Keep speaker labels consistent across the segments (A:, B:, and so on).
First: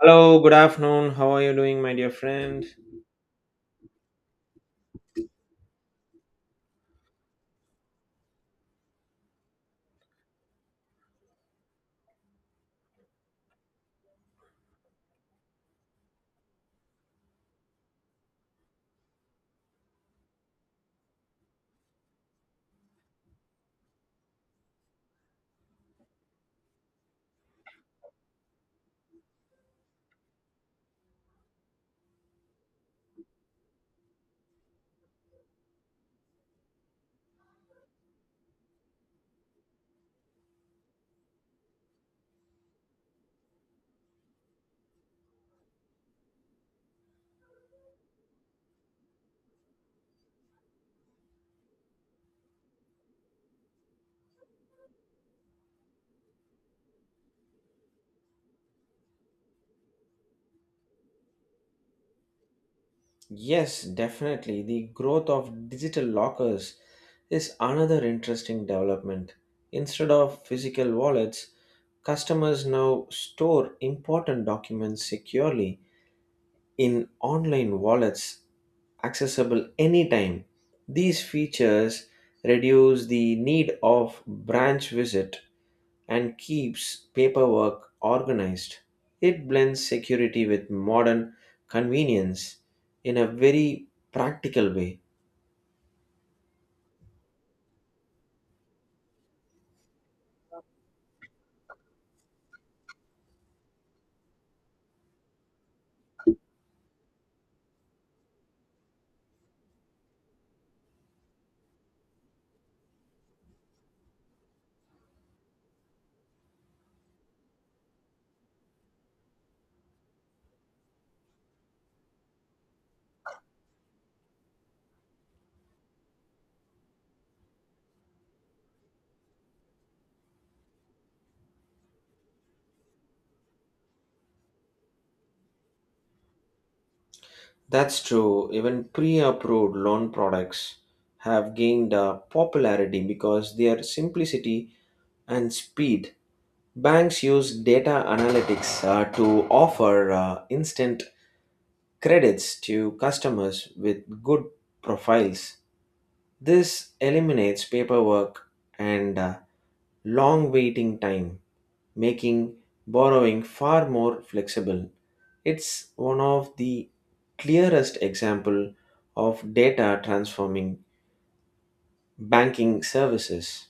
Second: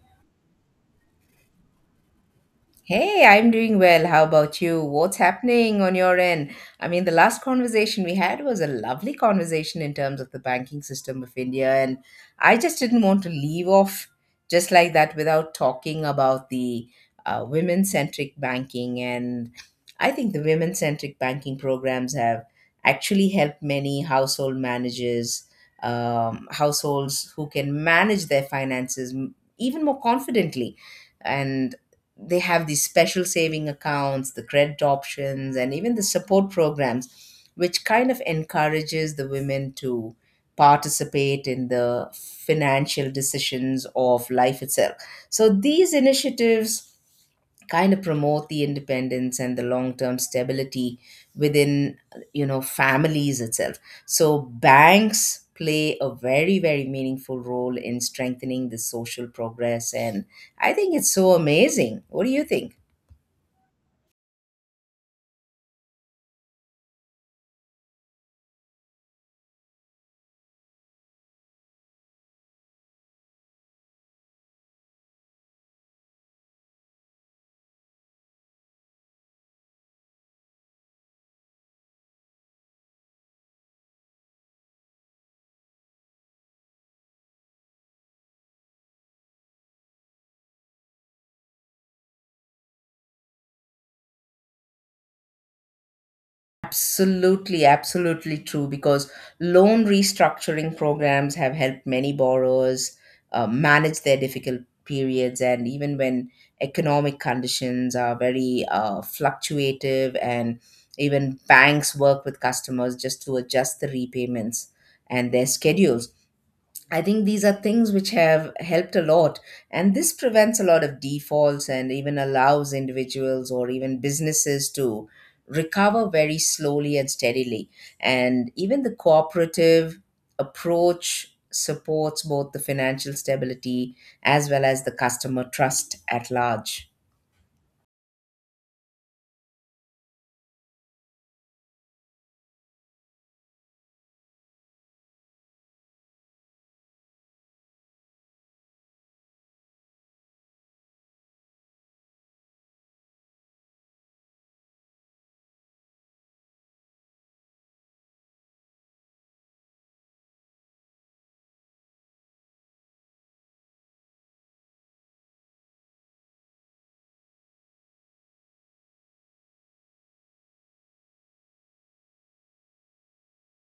A: Hello, good afternoon. How are you doing, my dear friend?
B: Hey, I'm doing well. How about you? What's happening on your end? I mean, the last conversation we had was a lovely conversation in terms of the banking system of India, and I just didn't want to leave off just like that without talking about the women centric banking. And I think the women centric banking programs have actually helped many household managers, households who can manage their finances even more confidently. And they have these special saving accounts, the credit options, and even the support programs, which kind of encourages the women to participate in the financial decisions of life itself. So these initiatives kind of promote the independence and the long-term stability within families itself. So banks play a very meaningful role in strengthening the social progress, and I think it's so amazing. What do you think?
A: Yes, definitely. The growth of digital lockers is another interesting development. Instead of physical wallets, customers now store important documents securely in online wallets accessible anytime. These features reduce the need of branch visit and keeps paperwork organized. It blends security with modern convenience in a very practical way.
B: Absolutely, absolutely true. Because loan restructuring programs have helped many borrowers manage their difficult periods, and even when economic conditions are very fluctuative, and even banks work with customers just to adjust the repayments and their schedules. I think these are things which have helped a lot, and this prevents a lot of defaults and even allows individuals or even businesses to recover very slowly and steadily. And even the cooperative approach supports both the financial stability as well as the customer trust at large.
A: That's true, even pre approved loan products have gained popularity because their simplicity and speed. Banks use data analytics to offer instant credits to customers with good profiles. This eliminates paperwork and long waiting time, making borrowing far more flexible. It's one of the clearest example of data transforming banking services.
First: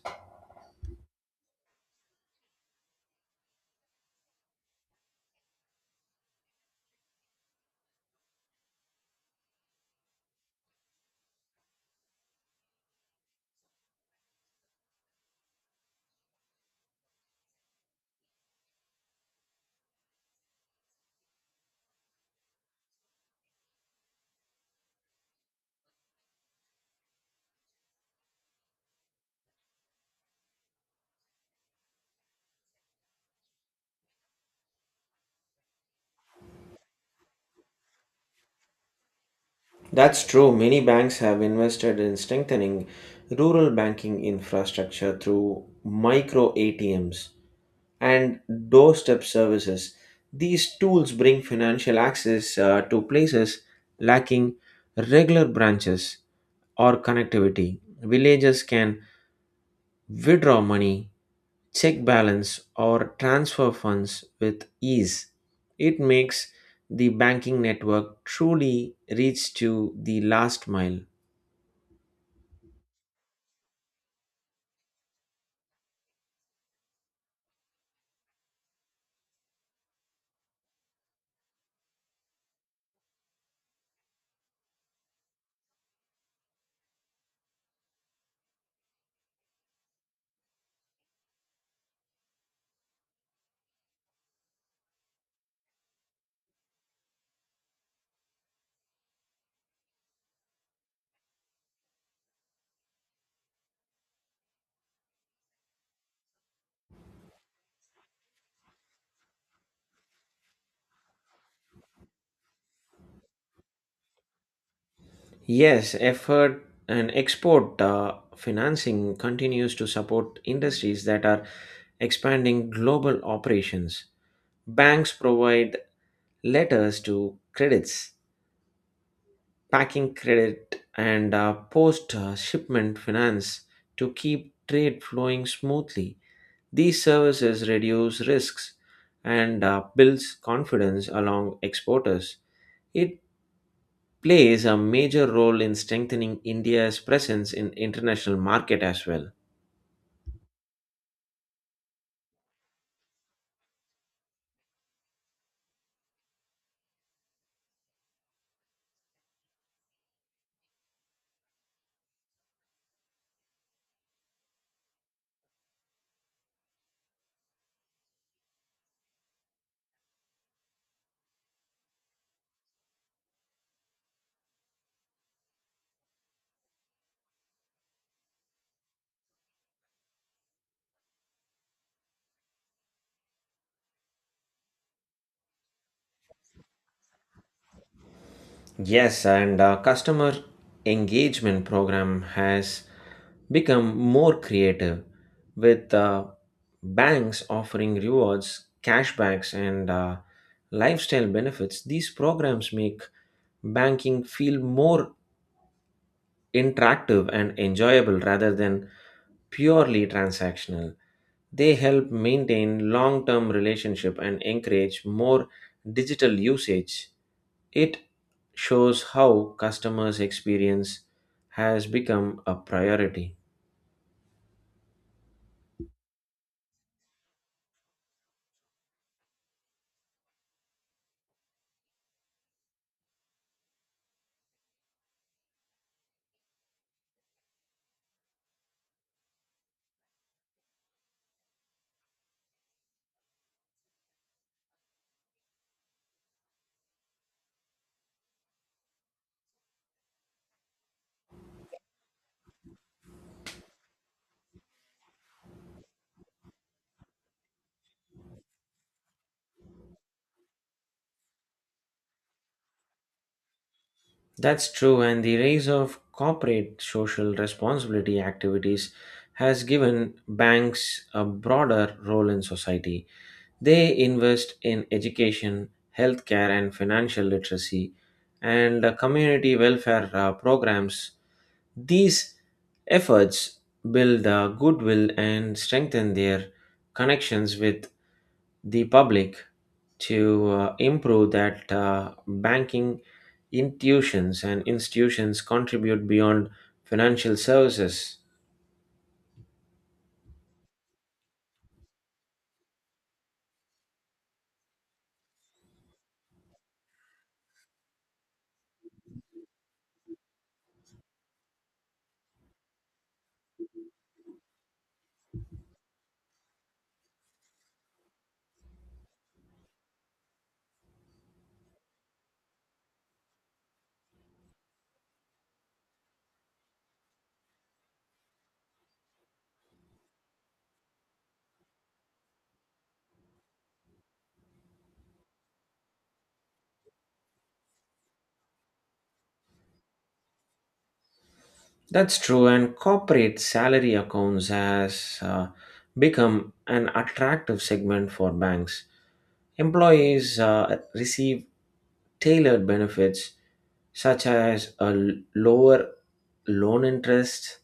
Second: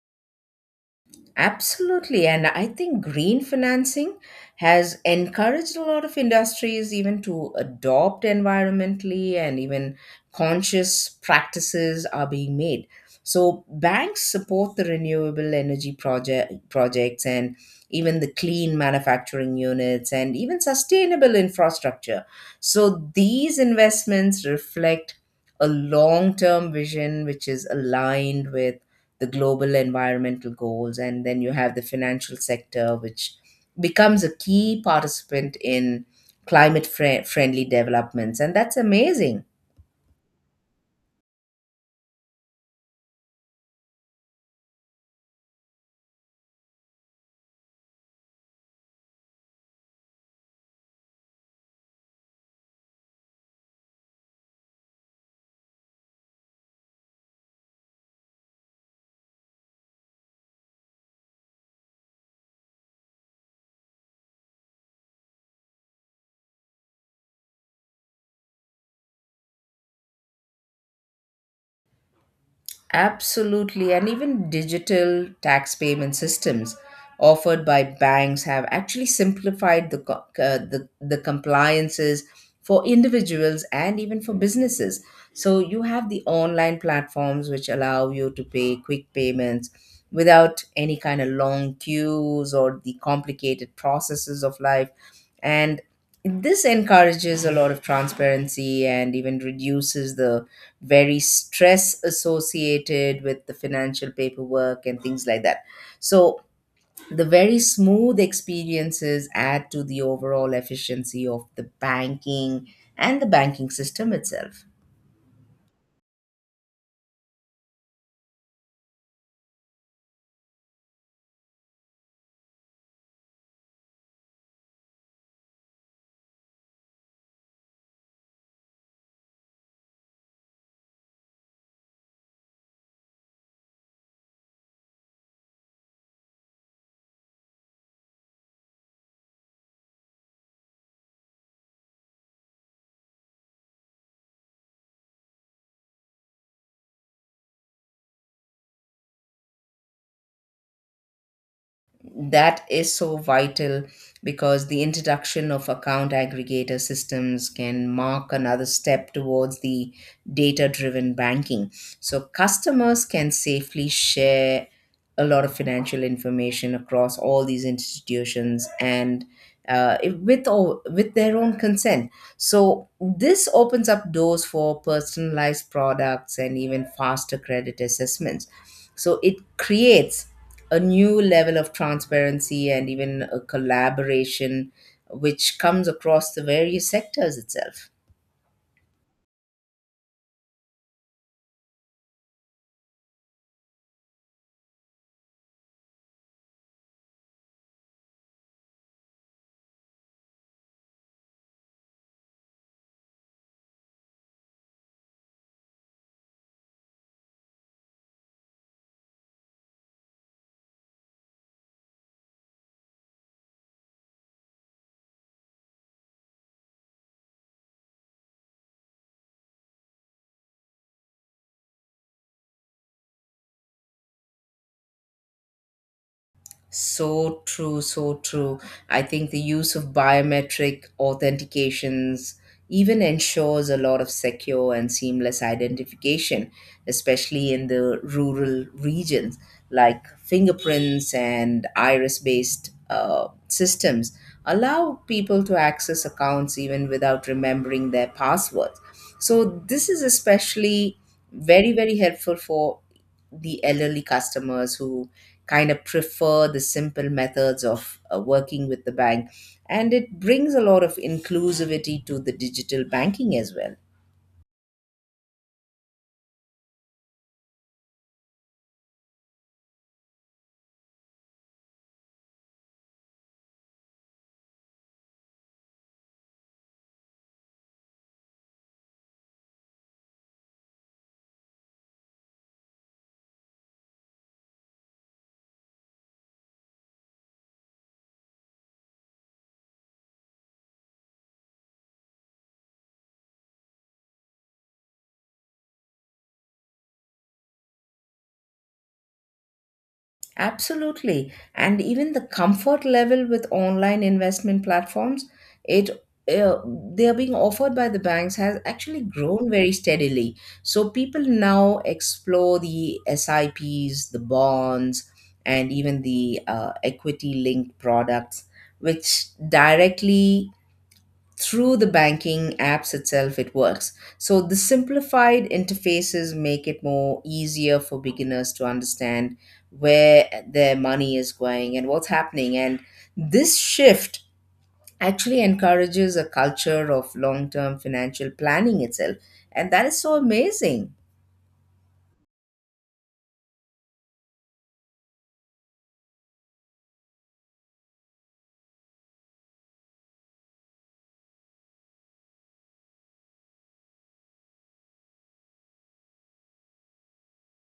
B: Absolutely. And I think green financing has encouraged a lot of industries even to adopt environmentally and even conscious practices are being made. So banks support the renewable energy projects and even the clean manufacturing units and even sustainable infrastructure. So these investments reflect a long-term vision which is aligned with the global environmental goals, and then you have the financial sector, which becomes a key participant in friendly developments. And that's amazing.
A: That's true. Many banks have invested in strengthening rural banking infrastructure through micro ATMs and doorstep services. These tools bring financial access to places lacking regular branches or connectivity. Villagers can withdraw money check balance or transfer funds with ease. It makes the banking network truly reach to the last mile.
B: Absolutely, and even digital tax payment systems offered by banks have actually simplified the the compliances for individuals and even for businesses. So you have the online platforms which allow you to pay quick payments without any kind of long queues or the complicated processes of life, and this encourages a lot of transparency and even reduces the very stress associated with the financial paperwork and things like that. So, the very smooth experiences add to the overall efficiency of the banking and the banking system itself.
A: Yes, effort and export financing continues to support industries that are expanding global operations. Banks provide letters to credits, packing credit, and post shipment finance to keep trade flowing smoothly. These services reduce risks and builds confidence along exporters. It plays a major role in strengthening India's presence in international market as well.
B: That is so vital because the introduction of account aggregator systems can mark another step towards the data driven banking. So customers can safely share a lot of financial information across all these institutions, and with or with their own consent. So this opens up doors for personalized products and even faster credit assessments. So it creates a new level of transparency and even a collaboration which comes across the various sectors itself.
A: Yes, and customer engagement program has become more creative with banks offering rewards, cashbacks, and lifestyle benefits. These programs make banking feel more interactive and enjoyable rather than purely transactional. They help maintain long term relationship and encourage more digital usage. It shows how customers' experience has become a priority.
B: So true, so true. I think the use of biometric authentications even ensures a lot of secure and seamless identification, especially in the rural regions, like fingerprints and iris based systems allow people to access accounts even without remembering their passwords. So, this is especially very, very helpful for the elderly customers who kind of prefer the simple methods of working with the bank. And it brings a lot of inclusivity to the digital banking as well.
A: That's true, and the rise of corporate social responsibility activities has given banks a broader role in society. They invest in education, healthcare, and financial literacy, and community welfare programs. These efforts build goodwill and strengthen their connections with the public to improve that banking institutions contribute beyond financial services.
B: Absolutely. And even the comfort level with online investment platforms, it uh, they are being offered by the banks has actually grown very steadily. So people now explore the SIPs, the bonds, and even the equity linked products, which directly through the banking apps itself it works. So the simplified interfaces make it more easier for beginners to understand where their money is going and what's happening, and this shift actually encourages a culture of long-term financial planning itself. And that is so amazing.
A: That's true, and corporate salary accounts has become an attractive segment for banks. Employees receive tailored benefits such as a lower loan interest,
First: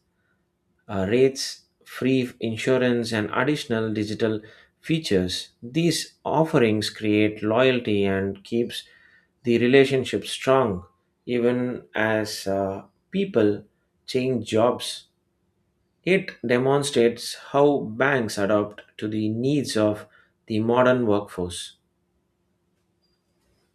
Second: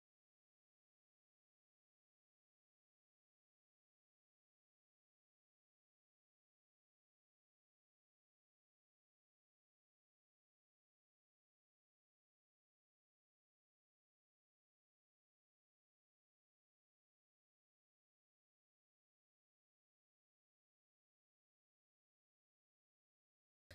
A: rates, free insurance, and additional digital features. These offerings create loyalty and keeps the relationship strong even as people change jobs. It demonstrates how banks adapt to the needs of the modern workforce.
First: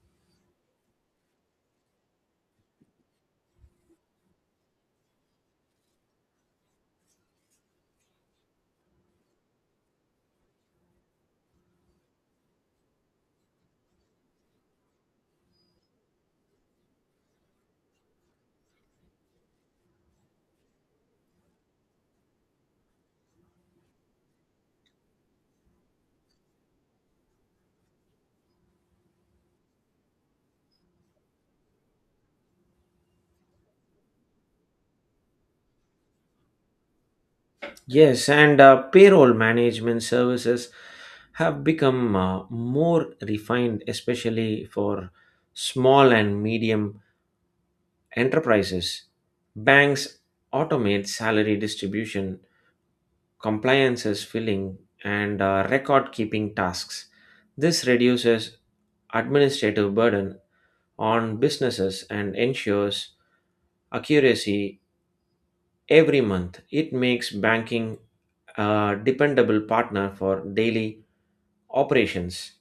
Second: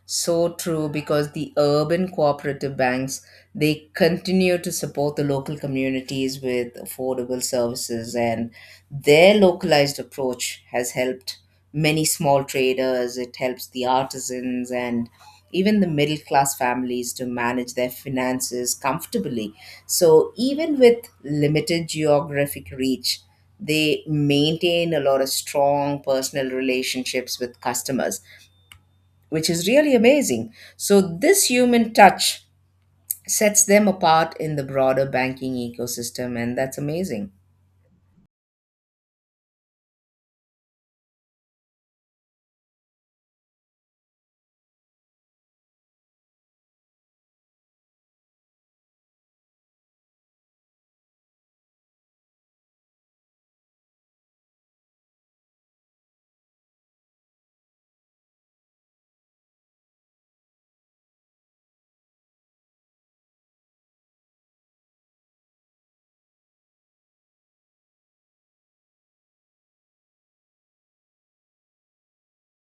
B: So true, because the urban cooperative banks, they continue to support the local communities with affordable services, and their localized approach has helped many small traders, it helps the artisans and even the middle class families to manage their finances comfortably. So even with limited geographic reach, they maintain a lot of strong personal relationships with customers, which is really amazing. So, this human touch sets them apart in the broader banking ecosystem, and that's amazing.
A: Yes, and payroll management services have become more refined, especially for small and medium Enterprises, banks automate salary distribution, compliances filling, and record keeping tasks. This reduces administrative burden on businesses and ensures accuracy every month. It makes banking a dependable partner for daily operations.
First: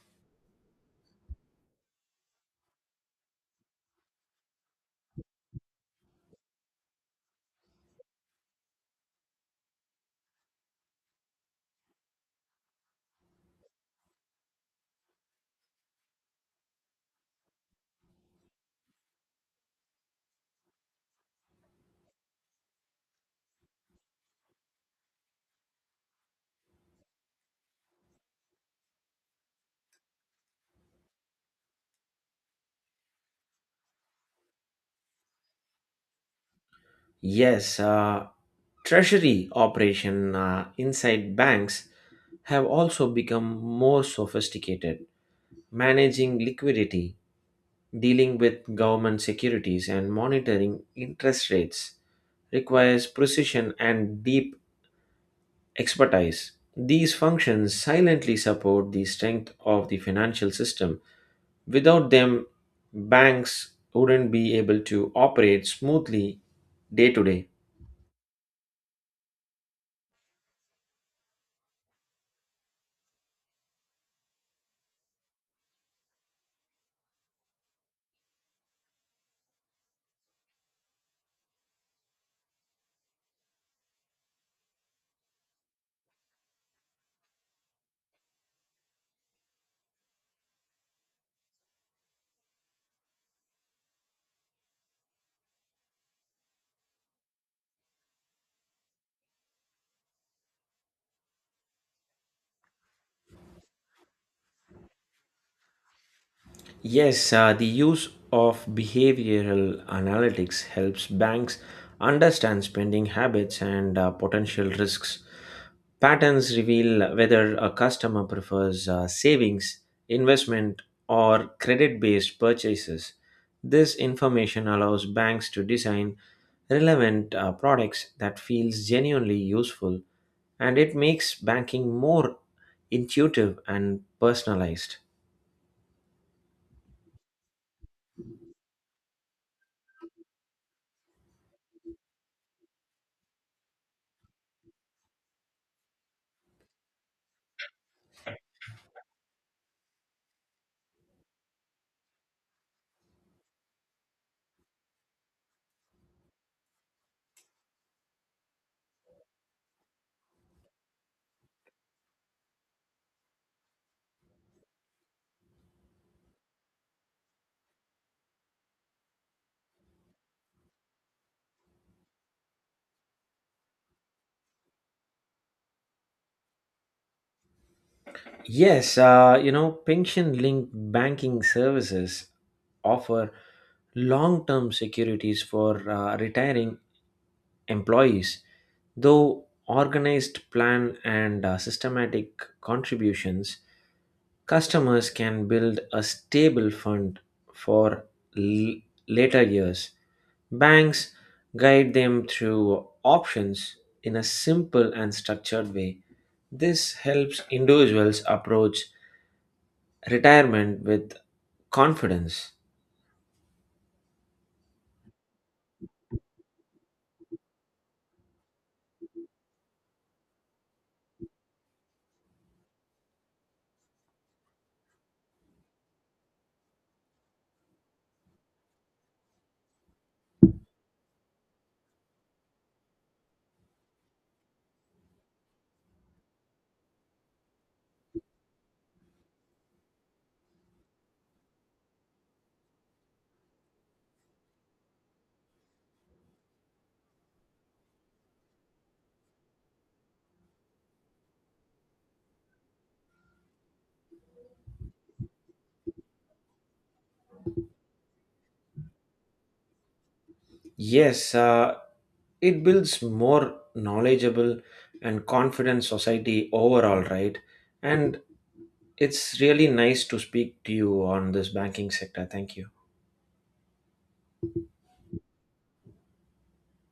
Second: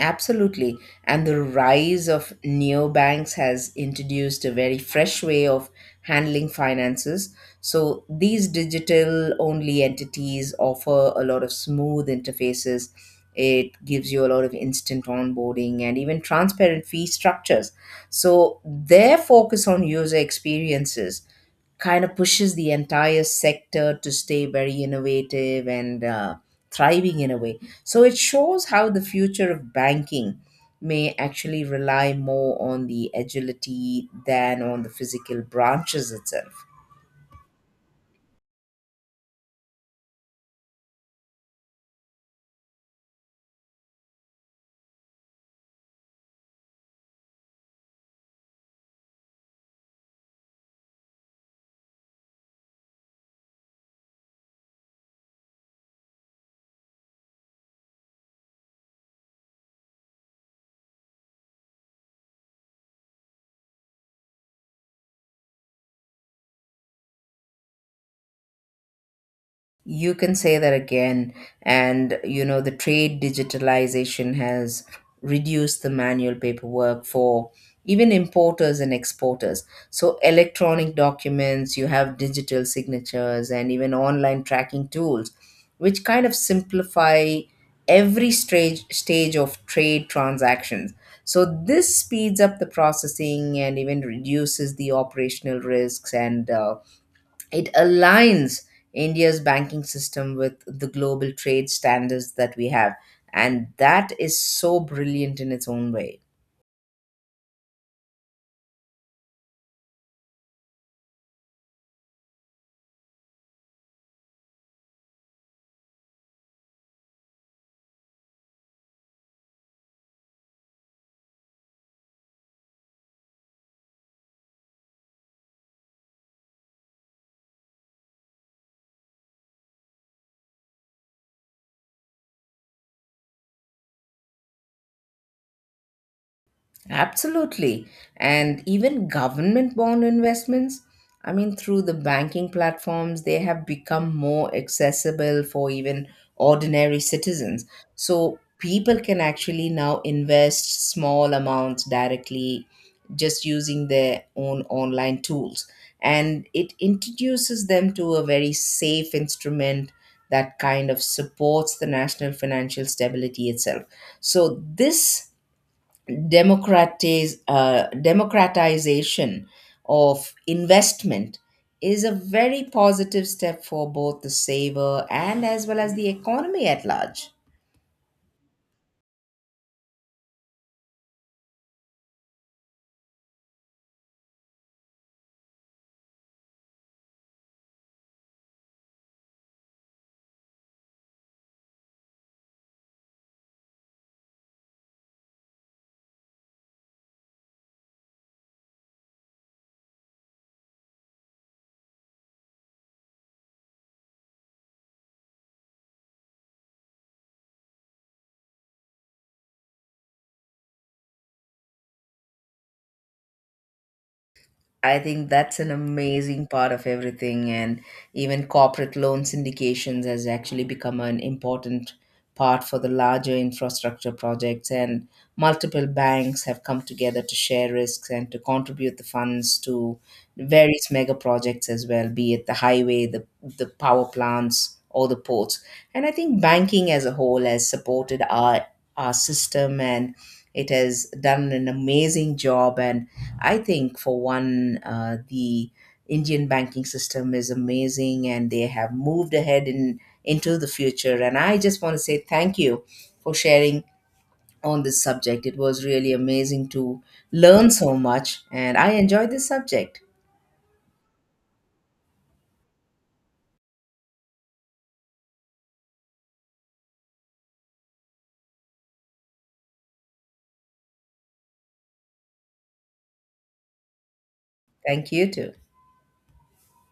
B: Absolutely. And the rise of neobanks has introduced a very fresh way of handling finances. So, these digital only entities offer a lot of smooth interfaces. It gives you a lot of instant onboarding and even transparent fee structures. So, their focus on user experiences kind of pushes the entire sector to stay very innovative and thriving in a way. So it shows how the future of banking may actually rely more on the agility than on the physical branches itself.
A: Yes, treasury operation inside banks have also become more sophisticated managing liquidity, dealing with government securities, and monitoring interest rates requires precision and deep expertise. These functions silently support the strength of the financial system. Without them, banks wouldn't be able to operate smoothly day to day.
B: You can say that again. And, you know, the trade digitalization has reduced the manual paperwork for even importers and exporters. So, electronic documents, you have digital signatures, and even online tracking tools, which kind of simplify every stage of trade transactions. So, this speeds up the processing and even reduces the operational risks, and it aligns India's banking system with the global trade standards that we have. And that is so brilliant in its own way.
A: Yes, the use of behavioral analytics helps banks understand spending habits and potential risks. Patterns reveal whether a customer prefers savings, investment, or credit based purchases. This information allows banks to design relevant products that feels genuinely useful and it makes banking more intuitive and personalized.
B: Absolutely. And even government bond investments, I mean, through the banking platforms, they have become more accessible for even ordinary citizens. So people can actually now invest small amounts directly just using their own online tools. And it introduces them to a very safe instrument that kind of supports the national financial stability itself. So this democratization of investment is a very positive step for both the saver and as well as the economy at large.
A: Yes, pension linked banking services offer long term securities for retiring employees, though organized plan and systematic contributions, customers can build a stable fund for l- later years. Banks guide them through options in a simple and structured way. This helps individuals approach retirement with confidence.
B: I think that's an amazing part of everything, and even corporate loan syndications has actually become an important part for the larger infrastructure projects. And multiple banks have come together to share risks and to contribute the funds to various mega projects as well, be it the highway, the power plants, or the ports. And I think banking as a whole has supported our system, and it has done an amazing job. And I think for one, the Indian banking system is amazing, and they have moved ahead in into the future. And I just want to say thank you for sharing on this subject. It was really amazing to learn so much, and I enjoyed this subject.
A: Yes, it builds more knowledgeable and confident society overall, right? And it's really nice to speak to you on this banking sector. Thank you.
B: Thank you too.